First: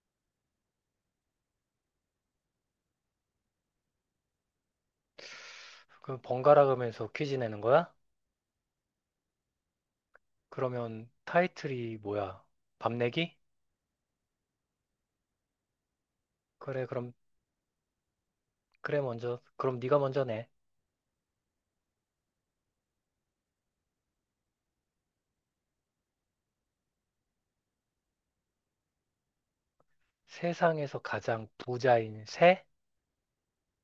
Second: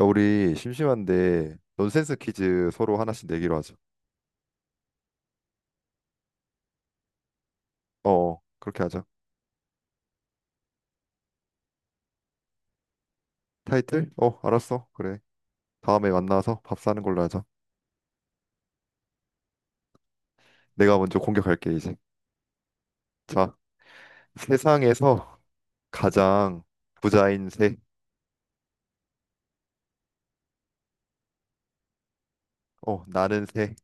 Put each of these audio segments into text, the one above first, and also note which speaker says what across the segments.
Speaker 1: 야, 우리 심심한데 논센스 퀴즈 서로 하나씩 내기로 하자.
Speaker 2: 그 번갈아 가면서 퀴즈 내는 거야?
Speaker 1: 어, 그렇게 하자.
Speaker 2: 그러면 타이틀이 뭐야? 밤내기?
Speaker 1: 타이틀? 어, 알았어. 그래. 다음에 만나서 밥
Speaker 2: 그래,
Speaker 1: 사는
Speaker 2: 그럼,
Speaker 1: 걸로 하자.
Speaker 2: 그래, 먼저. 그럼 네가 먼저 내.
Speaker 1: 내가 먼저 공격할게 이제. 자, 세상에서 가장 부자인 새.
Speaker 2: 세상에서 가장 부자인 새?
Speaker 1: 어, 나는 새.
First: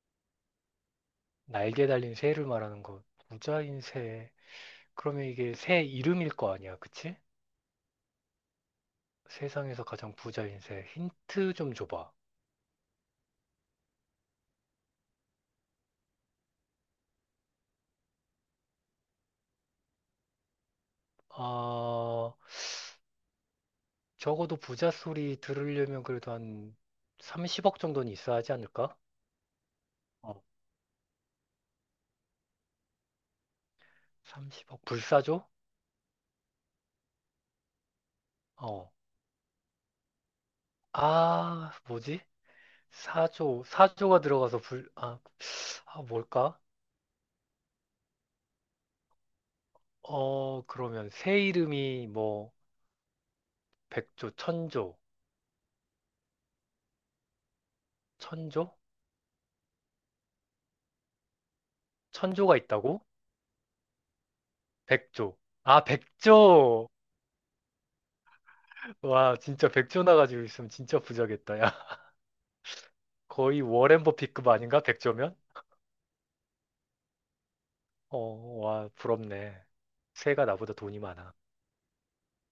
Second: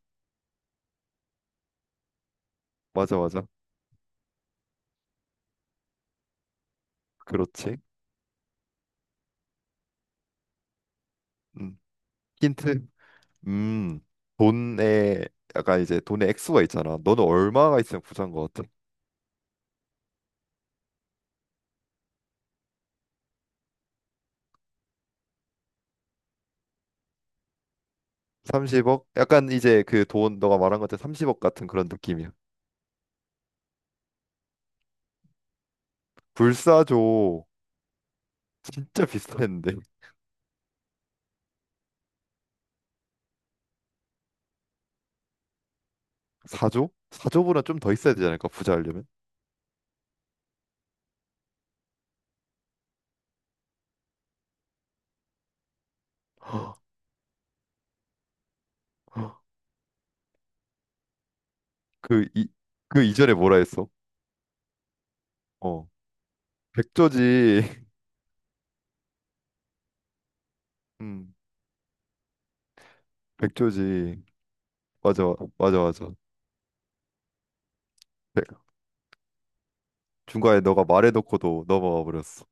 Speaker 2: 날개 달린 새를 말하는 거.
Speaker 1: 맞아, 맞아.
Speaker 2: 부자인 새. 그러면 이게 새 이름일 거 아니야, 그치?
Speaker 1: 그렇지.
Speaker 2: 세상에서 가장 부자인 새. 힌트 좀
Speaker 1: 음.
Speaker 2: 줘봐.
Speaker 1: 힌트. 음, 돈에 약간 이제 돈의 액수가 있잖아. 너는 얼마가 있으면 부자인 것 같아?
Speaker 2: 아, 적어도 부자 소리 들으려면 그래도 한 30억 정도는 있어야 하지 않을까?
Speaker 1: 30억? 약간 이제 그
Speaker 2: 어,
Speaker 1: 돈 너가 말한 것처럼 30억 같은 그런 느낌이야.
Speaker 2: 30억. 불사조?
Speaker 1: 불사조
Speaker 2: 어.
Speaker 1: 진짜 비슷했는데
Speaker 2: 아, 뭐지? 사조, 사조가 들어가서 불, 아, 아, 뭘까?
Speaker 1: 4조? 4조보다 좀 더 있어야 되지 않을까 부자 하려면?
Speaker 2: 어, 그러면 새 이름이 뭐, 백조, 천조, 천조?
Speaker 1: 그 이
Speaker 2: 천조가 있다고?
Speaker 1: 그 이전에 뭐라 했어?
Speaker 2: 백조. 아,
Speaker 1: 어.
Speaker 2: 백조!
Speaker 1: 백조지
Speaker 2: 와, 진짜 백조 나가지고 있으면 진짜
Speaker 1: 음.
Speaker 2: 부자겠다, 야. 거의 워렌
Speaker 1: 백조지.
Speaker 2: 버핏급 아닌가?
Speaker 1: 맞아.
Speaker 2: 백조면?
Speaker 1: 맞아.
Speaker 2: 어,
Speaker 1: 네,
Speaker 2: 와, 부럽네. 새가
Speaker 1: 중간에
Speaker 2: 나보다
Speaker 1: 너가
Speaker 2: 돈이 많아.
Speaker 1: 말해놓고도 넘어가 버렸어.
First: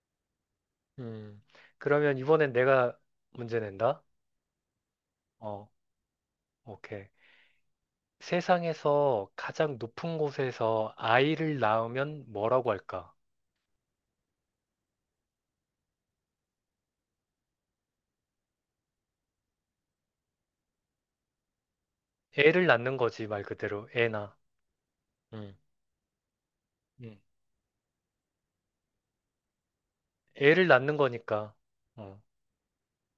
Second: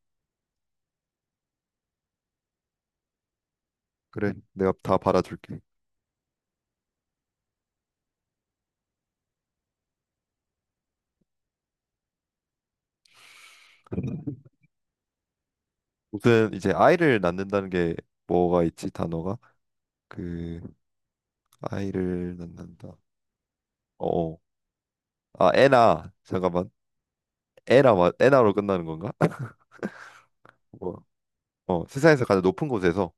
Speaker 2: 음, 그러면 이번엔 내가 문제 낸다?
Speaker 1: 그래, 내가 다 받아줄게.
Speaker 2: 어, 오케이. 세상에서 가장 높은 곳에서 아이를 낳으면 뭐라고 할까?
Speaker 1: 무슨 이제 아이를 낳는다는 게 뭐가 있지 단어가. 그 아이를
Speaker 2: 애를
Speaker 1: 낳는다.
Speaker 2: 낳는 거지, 말 그대로. 애나.
Speaker 1: 어아.
Speaker 2: 음,
Speaker 1: 에나 잠깐만.
Speaker 2: 음.
Speaker 1: 에나로 끝나는 건가?
Speaker 2: 애를 낳는
Speaker 1: 뭐,
Speaker 2: 거니까.
Speaker 1: 어
Speaker 2: 어.
Speaker 1: 세상에서 가장 높은 곳에서.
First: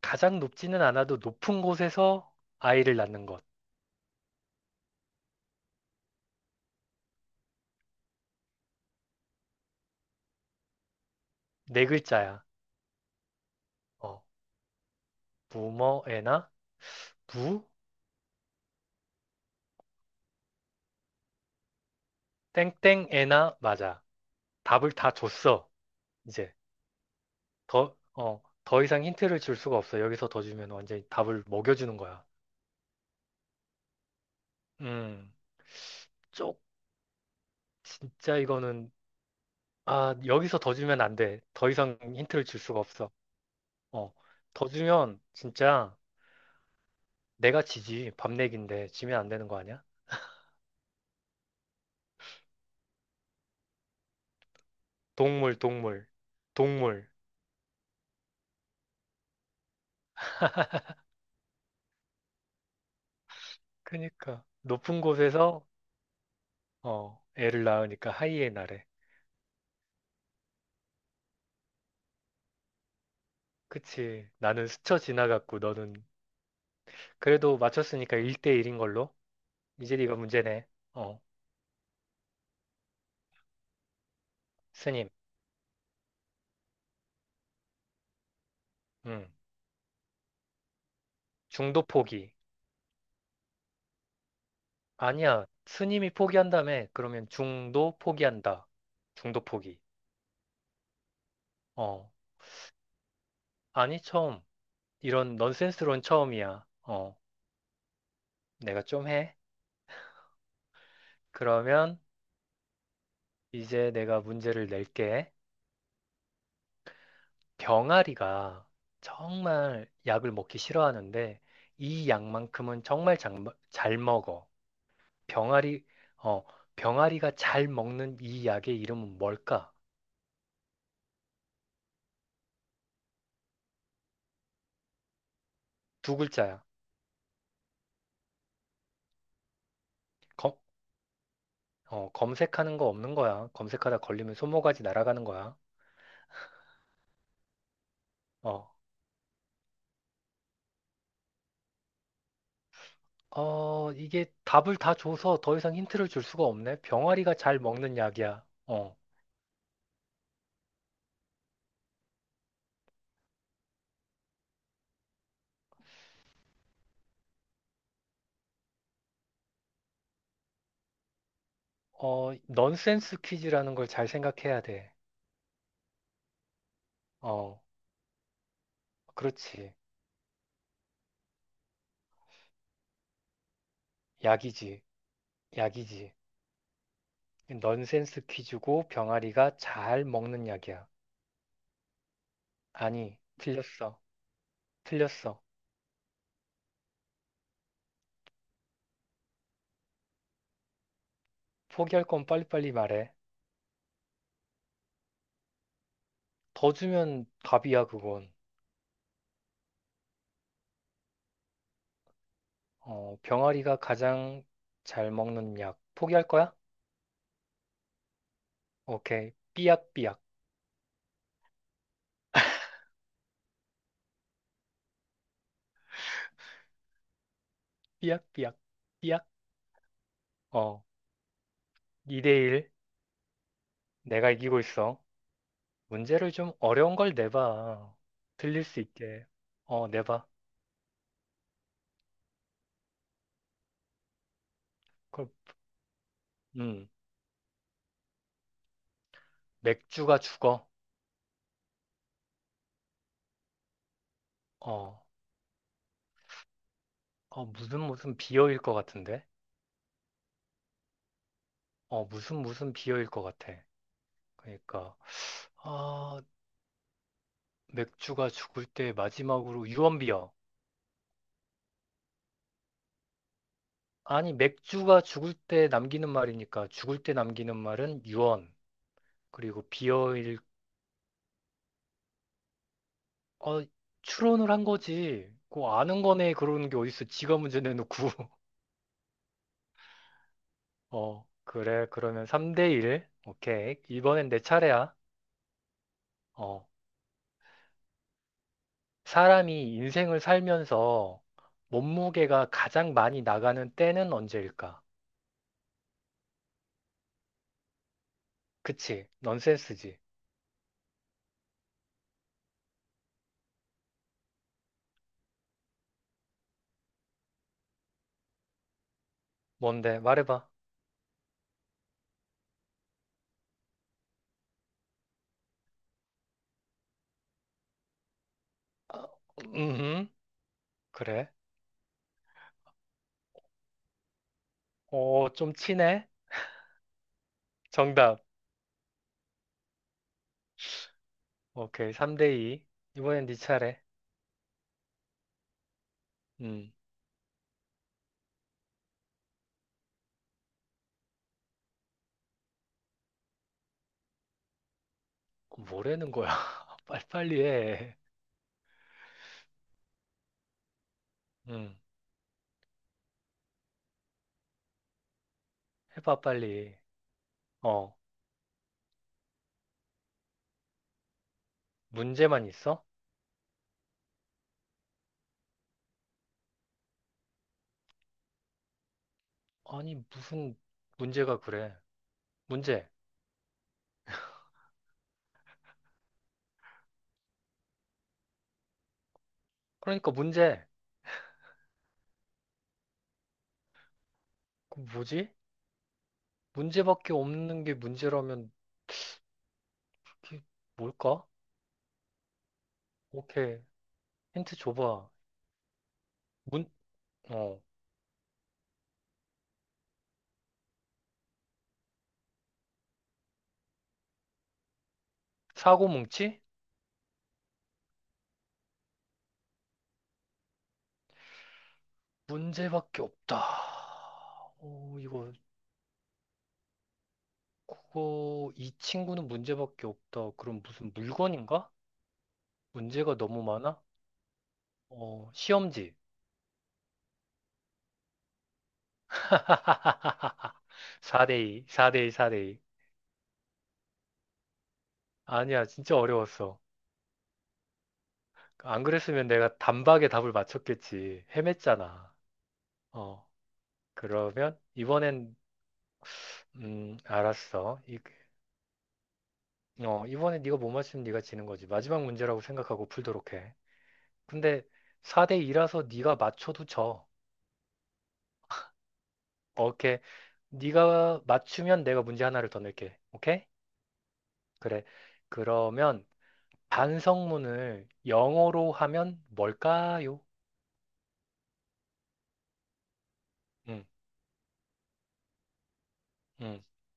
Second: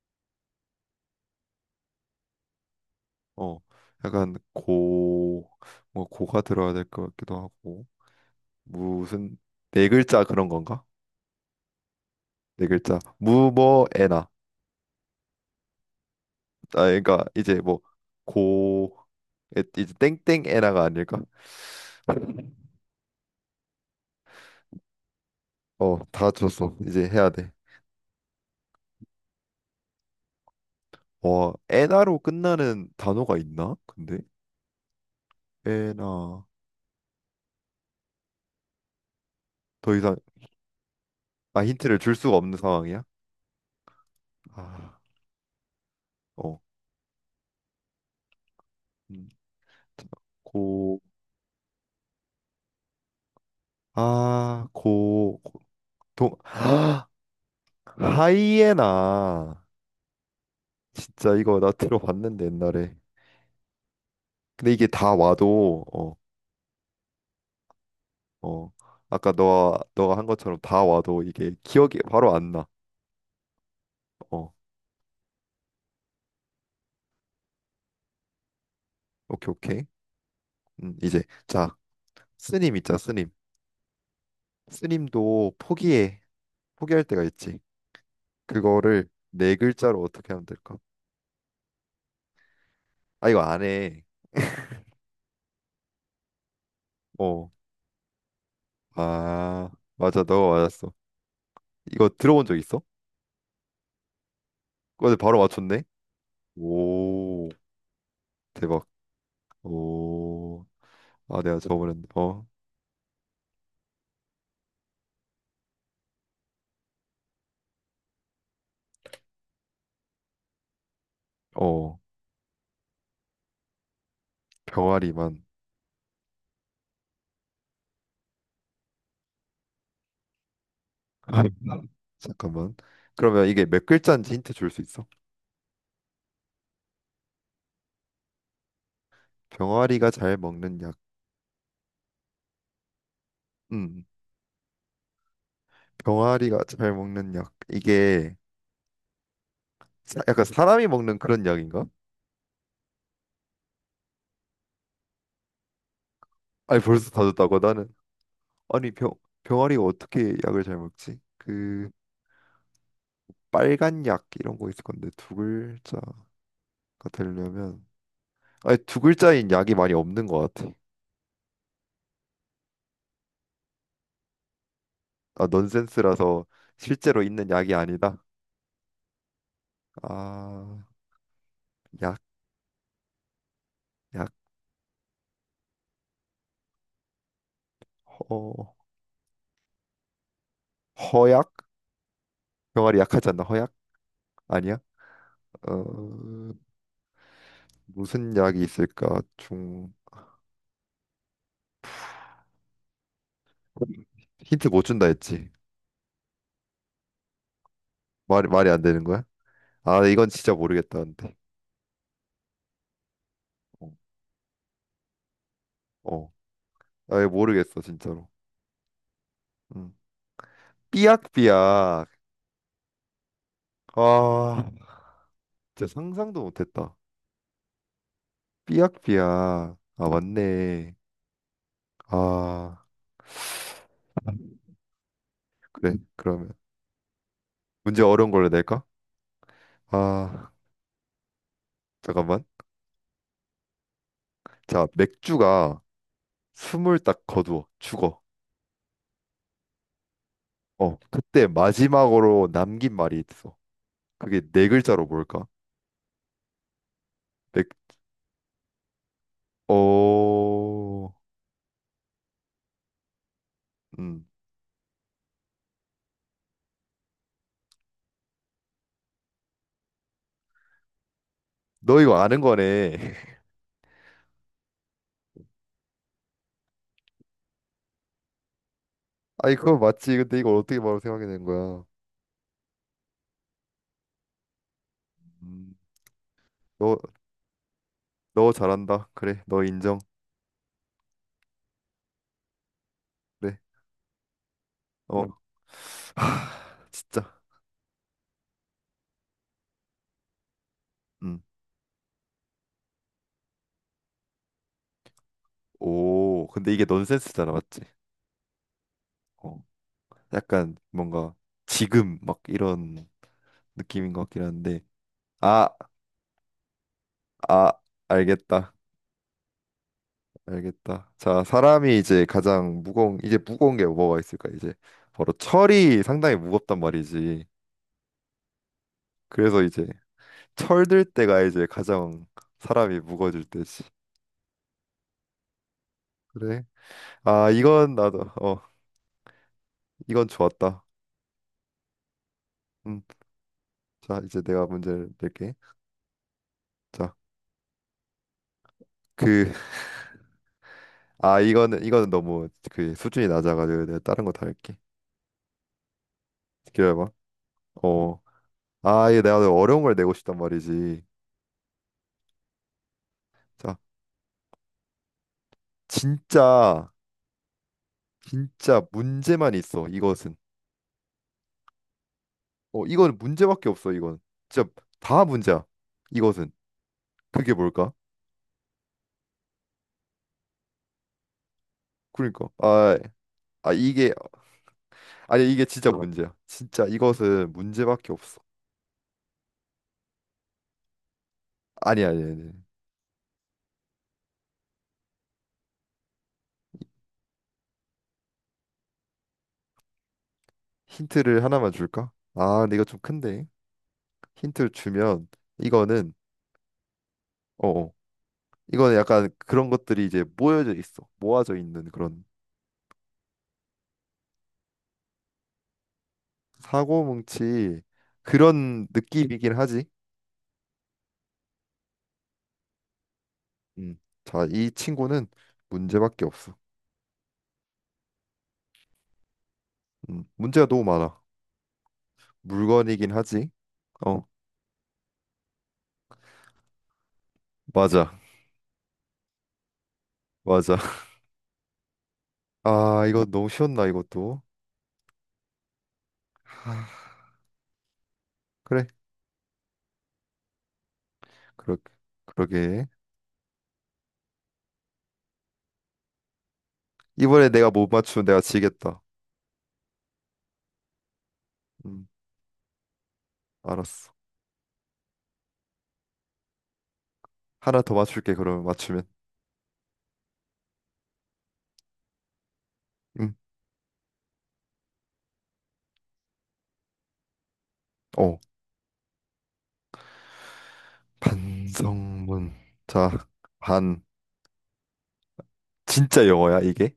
Speaker 2: 가장 높지는 않아도 높은 곳에서 아이를 낳는 것.
Speaker 1: 어, 약간 뭐 고가 들어야 될 것 같기도 하고. 무슨 네 글자 그런 건가?
Speaker 2: 네 글자야.
Speaker 1: 네 글자
Speaker 2: 어.
Speaker 1: 무뭐에나.
Speaker 2: 무머 애나?
Speaker 1: 아 그러니까 이제
Speaker 2: 무?
Speaker 1: 뭐. 고. 이제 땡땡에나가 아닐까?
Speaker 2: 땡땡 애나? 맞아. 답을 다 줬어.
Speaker 1: 어, 다
Speaker 2: 이제.
Speaker 1: 줬어. 이제 해야 돼.
Speaker 2: 더, 어, 더 이상 힌트를 줄 수가 없어. 여기서 더 주면 완전히 답을
Speaker 1: 어,
Speaker 2: 먹여주는
Speaker 1: 에나로
Speaker 2: 거야.
Speaker 1: 끝나는 단어가 있나? 근데
Speaker 2: 음.
Speaker 1: 에나.
Speaker 2: 쪽, 진짜 이거는.
Speaker 1: 더
Speaker 2: 아,
Speaker 1: 이상.
Speaker 2: 여기서 더 주면 안 돼.
Speaker 1: 아,
Speaker 2: 더
Speaker 1: 힌트를
Speaker 2: 이상
Speaker 1: 줄 수가
Speaker 2: 힌트를
Speaker 1: 없는
Speaker 2: 줄 수가
Speaker 1: 상황이야.
Speaker 2: 없어. 어, 더
Speaker 1: 아,
Speaker 2: 주면 진짜
Speaker 1: 어,
Speaker 2: 내가 지지. 밤내기인데 지면
Speaker 1: 음,
Speaker 2: 안 되는 거 아니야?
Speaker 1: 고, 아, 고,
Speaker 2: 동물,
Speaker 1: 고-
Speaker 2: 동물,
Speaker 1: 동,
Speaker 2: 동물.
Speaker 1: 하이에나. 진짜 이거 나 들어봤는데 옛날에.
Speaker 2: 그니까
Speaker 1: 근데 이게
Speaker 2: 높은
Speaker 1: 다
Speaker 2: 곳에서
Speaker 1: 와도 어.
Speaker 2: 어, 애를 낳으니까
Speaker 1: 어,
Speaker 2: 하이에나래.
Speaker 1: 아까 너 너가 한 것처럼 다 와도 이게 기억이 바로 안나어.
Speaker 2: 그치. 나는 스쳐 지나갔고 너는 그래도 맞췄으니까 1대1인 걸로.
Speaker 1: 오케이 오케이.
Speaker 2: 이제 네가 문제네.
Speaker 1: 음,
Speaker 2: 어,
Speaker 1: 이제 자, 스님 있자 스님.
Speaker 2: 스님.
Speaker 1: 스님도 포기해. 포기할 때가 있지. 그거를
Speaker 2: 음.
Speaker 1: 네 글자로 어떻게 하면 될까.
Speaker 2: 중도 포기.
Speaker 1: 아 이거 안 해, 어, 아.
Speaker 2: 아니야. 스님이 포기한다며. 그러면 중도 포기한다. 중도 포기.
Speaker 1: 맞아, 너가 맞았어. 이거
Speaker 2: 어.
Speaker 1: 들어본 적 있어?
Speaker 2: 아니, 처음.
Speaker 1: 근데
Speaker 2: 이런
Speaker 1: 바로 맞췄네.
Speaker 2: 넌센스론 처음이야. 어,
Speaker 1: 오,
Speaker 2: 내가
Speaker 1: 대박.
Speaker 2: 좀 해.
Speaker 1: 오, 아, 내가 저번에
Speaker 2: 그러면
Speaker 1: 어,
Speaker 2: 이제 내가 문제를 낼게. 병아리가 정말 약을 먹기 싫어하는데
Speaker 1: 어,
Speaker 2: 이 약만큼은 정말 잘, 먹- 잘 먹어.
Speaker 1: 병아리만.
Speaker 2: 병아리, 어, 병아리가 잘 먹는 이 약의 이름은 뭘까?
Speaker 1: 아, 잠깐만. 그러면 이게 몇 글자인지 힌트 줄 수 있어?
Speaker 2: 두 글자야.
Speaker 1: 병아리가 잘
Speaker 2: 검,
Speaker 1: 먹는 약.
Speaker 2: 어, 검색하는 거 없는 거야. 검색하다
Speaker 1: 음,
Speaker 2: 걸리면 손모가지 날아가는 거야.
Speaker 1: 병아리가 잘 먹는 약. 이게
Speaker 2: 어,
Speaker 1: 약간 사람이 먹는 그런 약인가?
Speaker 2: 어, 이게 답을 다 줘서 더 이상 힌트를 줄 수가
Speaker 1: 아니,
Speaker 2: 없네.
Speaker 1: 벌써 다
Speaker 2: 병아리가
Speaker 1: 줬다고
Speaker 2: 잘
Speaker 1: 나는.
Speaker 2: 먹는 약이야.
Speaker 1: 아니,
Speaker 2: 어,
Speaker 1: 병 병아리가 어떻게 약을 잘 먹지? 그 빨간 약 이런 거 있을 건데 두 글자가 되려면, 아니, 두 글자인 약이 많이 없는 것 같아.
Speaker 2: 어, 넌센스 퀴즈라는 걸 잘 생각해야 돼.
Speaker 1: 아, 넌센스라서 실제로 있는
Speaker 2: 어,
Speaker 1: 약이 아니다.
Speaker 2: 그렇지.
Speaker 1: 아. 약, 약,
Speaker 2: 약이지. 약이지. 넌센스
Speaker 1: 허,
Speaker 2: 퀴즈고 병아리가 잘 먹는 약이야.
Speaker 1: 허약? 병아리
Speaker 2: 아니,
Speaker 1: 약하지 않나? 허약?
Speaker 2: 틀렸어.
Speaker 1: 아니야?
Speaker 2: 틀렸어.
Speaker 1: 어, 무슨 약이 있을까? 중,
Speaker 2: 포기할 건 빨리빨리 말해.
Speaker 1: 힌트 못 준다 했지.
Speaker 2: 더 주면 답이야, 그건.
Speaker 1: 말이, 말이 안 되는 거야? 아, 이건 진짜 모르겠다, 근데.
Speaker 2: 어, 병아리가
Speaker 1: 어,
Speaker 2: 가장 잘 먹는 약. 포기할
Speaker 1: 어.
Speaker 2: 거야?
Speaker 1: 아, 이거 모르겠어, 진짜로.
Speaker 2: 오케이.
Speaker 1: 음.
Speaker 2: 삐약삐약.
Speaker 1: 삐약삐약. 아, 진짜 상상도 못했다.
Speaker 2: 삐약삐약. 삐약.
Speaker 1: 삐약삐약. 아,
Speaker 2: 어.
Speaker 1: 맞네.
Speaker 2: 2대1.
Speaker 1: 아,
Speaker 2: 내가 이기고 있어.
Speaker 1: 그래.
Speaker 2: 문제를
Speaker 1: 그러면
Speaker 2: 좀 어려운 걸 내봐.
Speaker 1: 문제 어려운 걸로
Speaker 2: 들릴 수
Speaker 1: 낼까?
Speaker 2: 있게. 어, 내봐.
Speaker 1: 아, 잠깐만. 자,
Speaker 2: 그럼,
Speaker 1: 맥주가
Speaker 2: 음,
Speaker 1: 숨을 딱 거두어 죽어.
Speaker 2: 맥주가 죽어.
Speaker 1: 어, 그때 마지막으로 남긴 말이 있어. 그게 네
Speaker 2: 어,
Speaker 1: 글자로 뭘까?
Speaker 2: 어,
Speaker 1: 맥,
Speaker 2: 무슨 무슨 비어일 것 같은데?
Speaker 1: 어,
Speaker 2: 어, 무슨 무슨 비어일 것 같아.
Speaker 1: 음,
Speaker 2: 그러니까, 아, 맥주가 죽을 때 마지막으로 유언비어.
Speaker 1: 너 이거 아는 거네.
Speaker 2: 아니, 맥주가 죽을 때 남기는 말이니까 죽을 때 남기는 말은 유언.
Speaker 1: 아이
Speaker 2: 그리고
Speaker 1: 그거 맞지? 근데
Speaker 2: 비어일,
Speaker 1: 이걸 어떻게 바로 생각이 된 거야?
Speaker 2: 어, 추론을 한 거지. 그
Speaker 1: 음,
Speaker 2: 아는 거네. 그러는 게
Speaker 1: 너,
Speaker 2: 어딨어. 지가 문제 내놓고.
Speaker 1: 너 잘한다. 그래, 너 인정.
Speaker 2: 어, 그래. 그러면 3대 1.
Speaker 1: 그래,
Speaker 2: 오케이. 이번엔 내 차례야.
Speaker 1: 어,
Speaker 2: 어,
Speaker 1: 하, 진짜.
Speaker 2: 사람이 인생을 살면서
Speaker 1: 음,
Speaker 2: 몸무게가 가장 많이 나가는 때는 언제일까?
Speaker 1: 오, 근데 이게 넌센스잖아, 맞지?
Speaker 2: 그치?
Speaker 1: 어,
Speaker 2: 넌센스지.
Speaker 1: 약간 뭔가 지금 막 이런 느낌인 것 같긴 한데, 아, 아, 알겠다.
Speaker 2: 뭔데? 말해봐.
Speaker 1: 알겠다. 자, 사람이 이제 가장 무거운 이제 무거운 게 뭐가 있을까? 이제 바로 철이 상당히 무겁단 말이지.
Speaker 2: 아,
Speaker 1: 그래서 이제
Speaker 2: 음,
Speaker 1: 철들
Speaker 2: 그래.
Speaker 1: 때가 이제 가장 사람이 무거워질 때지.
Speaker 2: 어, 좀 치네?
Speaker 1: 그래? 아, 이건 나도
Speaker 2: 정답.
Speaker 1: 어, 이건 좋았다.
Speaker 2: 오케이. 3대 2.
Speaker 1: 음.
Speaker 2: 이번엔 네 차례.
Speaker 1: 자, 이제 내가 문제를 낼게.
Speaker 2: 음,
Speaker 1: 자, 그, 아, 이거는 너무 그 수준이 낮아가지고 내가 다른 거 다 할게.
Speaker 2: 뭐라는 거야?
Speaker 1: 기다려봐.
Speaker 2: 빨리빨리 해.
Speaker 1: 어. 아, 이게 내가 어려운 걸 내고 싶단 말이지.
Speaker 2: 음,
Speaker 1: 자,
Speaker 2: 해봐, 빨리.
Speaker 1: 진짜.
Speaker 2: 어,
Speaker 1: 진짜 문제만 있어. 이것은.
Speaker 2: 문제만 있어?
Speaker 1: 어, 이거는 문제밖에 없어, 이건. 진짜 다 문제야. 이것은. 그게 뭘까?
Speaker 2: 아니, 무슨 문제가 그래?
Speaker 1: 그러니까.
Speaker 2: 문제.
Speaker 1: 아, 아 이게, 아니 이게 진짜 문제야. 진짜 이것은 문제밖에 없어.
Speaker 2: 그러니까 문제.
Speaker 1: 아니.
Speaker 2: 그 뭐지? 문제밖에 없는 게 문제라면 그게 뭘까?
Speaker 1: 힌트를 하나만 줄까? 아, 근데 이거 좀 큰데.
Speaker 2: 오케이. 힌트
Speaker 1: 힌트를
Speaker 2: 줘봐.
Speaker 1: 주면 이거는,
Speaker 2: 문, 어,
Speaker 1: 어, 어. 이거는 약간 그런 것들이 이제 모여져 있어. 모아져 있는 그런.
Speaker 2: 사고 뭉치?
Speaker 1: 사고뭉치 그런 느낌이긴 하지.
Speaker 2: 문제밖에 없다.
Speaker 1: 음. 자, 이
Speaker 2: 어,
Speaker 1: 친구는
Speaker 2: 이거,
Speaker 1: 문제밖에 없어.
Speaker 2: 그거, 이 친구는 문제밖에 없다. 그럼
Speaker 1: 문제가 너무
Speaker 2: 무슨
Speaker 1: 많아.
Speaker 2: 물건인가?
Speaker 1: 물건이긴
Speaker 2: 문제가 너무
Speaker 1: 하지.
Speaker 2: 많아?
Speaker 1: 어,
Speaker 2: 어, 시험지.
Speaker 1: 맞아. 맞아.
Speaker 2: 4대2, 4대2, 4대2.
Speaker 1: 아, 이거 너무 쉬웠나, 이것도.
Speaker 2: 아니야, 진짜 어려웠어.
Speaker 1: 아,
Speaker 2: 안
Speaker 1: 그래.
Speaker 2: 그랬으면 내가 단박에 답을 맞췄겠지.
Speaker 1: 그러,
Speaker 2: 헤맸잖아.
Speaker 1: 그러게.
Speaker 2: 어, 그러면 이번엔
Speaker 1: 이번에 내가
Speaker 2: 알았어.
Speaker 1: 못
Speaker 2: 이,
Speaker 1: 맞추면 내가 지겠다.
Speaker 2: 어, 이번에 네가 못 맞추면 네가 지는 거지. 마지막
Speaker 1: 음,
Speaker 2: 문제라고 생각하고 풀도록 해.
Speaker 1: 알았어.
Speaker 2: 근데 4대 2라서 네가 맞춰도 져.
Speaker 1: 하나 더 맞출게, 그러면 맞추면.
Speaker 2: 오케이. 네가 맞추면 내가 문제 하나를 더 낼게.
Speaker 1: 음,
Speaker 2: 오케이? 그래. 그러면 반성문을
Speaker 1: 어,
Speaker 2: 영어로 하면 뭘까요?
Speaker 1: 반성문. 자,
Speaker 2: 음,
Speaker 1: 반. 진짜 영어야,
Speaker 2: 음.
Speaker 1: 이게?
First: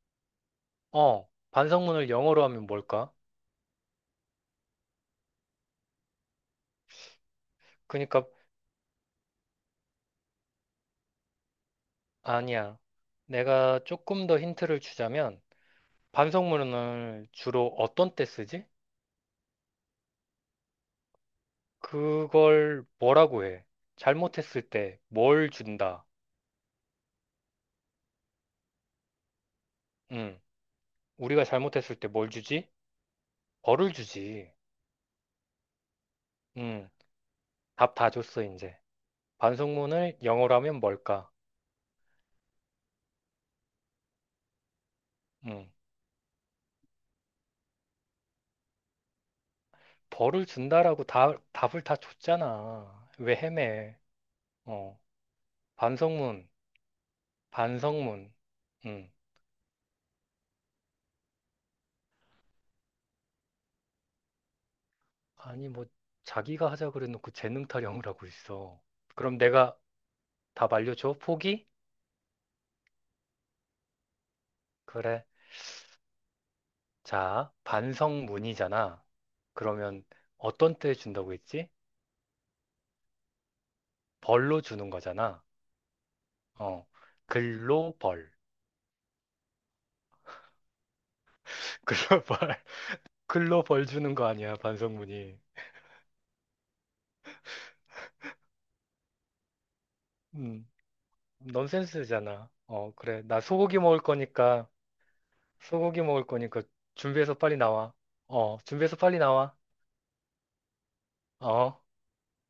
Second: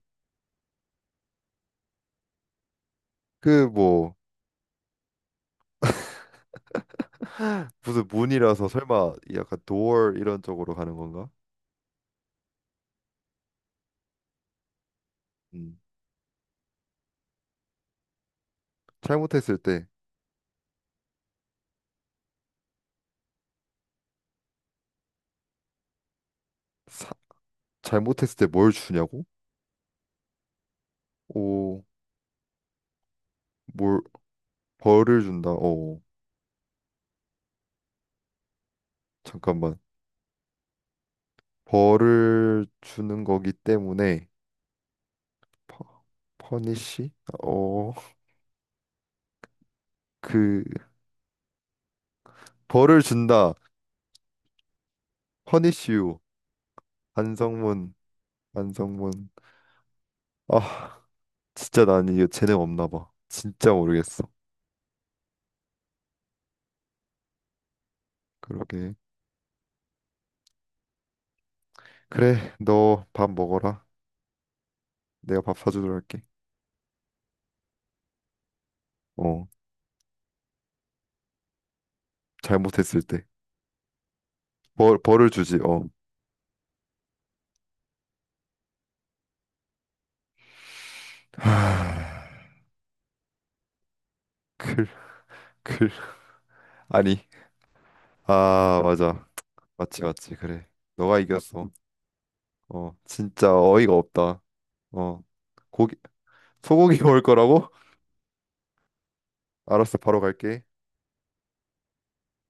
Speaker 2: 어, 반성문을 영어로 하면 뭘까?
Speaker 1: 그, 뭐, 무슨
Speaker 2: 그러니까
Speaker 1: 문이라서 설마 약간 door 이런 쪽으로 가는 건가?
Speaker 2: 아니야. 내가 조금 더 힌트를 주자면
Speaker 1: 음,
Speaker 2: 반성문을 주로 어떤 때 쓰지?
Speaker 1: 잘못했을 때.
Speaker 2: 그걸 뭐라고 해? 잘못했을 때 뭘 준다?
Speaker 1: 사- 잘못했을 때 뭘 주냐고?
Speaker 2: 음, 우리가
Speaker 1: 오,
Speaker 2: 잘못했을 때 뭘 주지? 벌을
Speaker 1: 뭘,
Speaker 2: 주지.
Speaker 1: 벌을 준다. 어,
Speaker 2: 음, 답 다 줬어, 이제.
Speaker 1: 잠깐만.
Speaker 2: 반성문을 영어로 하면 뭘까?
Speaker 1: 벌을 주는 거기 때문에
Speaker 2: 음,
Speaker 1: 퍼, 퍼니시? 어,
Speaker 2: 벌을
Speaker 1: 그
Speaker 2: 준다라고 다, 답을 다
Speaker 1: 벌을
Speaker 2: 줬잖아. 왜
Speaker 1: 준다.
Speaker 2: 헤매? 어,
Speaker 1: 퍼니시유.
Speaker 2: 반성문,
Speaker 1: 반성문,
Speaker 2: 반성문. 음,
Speaker 1: 반성문. 아, 진짜 난 이거 재능 없나 봐. 진짜 모르겠어.
Speaker 2: 아니, 뭐, 자기가 하자 그래놓고 재능 타령을 하고 있어.
Speaker 1: 그러게.
Speaker 2: 그럼 내가 답 알려줘? 포기?
Speaker 1: 그래, 너 밥 먹어라.
Speaker 2: 그래.
Speaker 1: 내가 밥 사주도록 할게.
Speaker 2: 자, 반성문이잖아.
Speaker 1: 어,
Speaker 2: 그러면 어떤 때 준다고 했지?
Speaker 1: 잘못했을 때.
Speaker 2: 벌로 주는
Speaker 1: 벌을
Speaker 2: 거잖아.
Speaker 1: 주지. 어.
Speaker 2: 어, 글로 벌. 글로
Speaker 1: 하,
Speaker 2: 벌. 글로 벌 주는 거 아니야,
Speaker 1: 클,
Speaker 2: 반성문이.
Speaker 1: 클. 아니. 아, 맞아. 맞지, 맞지. 그래.
Speaker 2: 음,
Speaker 1: 너가 이겼어.
Speaker 2: 넌센스잖아. 어,
Speaker 1: 어,
Speaker 2: 그래. 나
Speaker 1: 진짜
Speaker 2: 소고기
Speaker 1: 어이가
Speaker 2: 먹을
Speaker 1: 없다.
Speaker 2: 거니까,
Speaker 1: 어, 고기,
Speaker 2: 소고기 먹을 거니까
Speaker 1: 소고기 먹을
Speaker 2: 준비해서 빨리
Speaker 1: 거라고?
Speaker 2: 나와. 어, 준비해서 빨리 나와.
Speaker 1: 알았어, 바로 갈게.
Speaker 2: 어.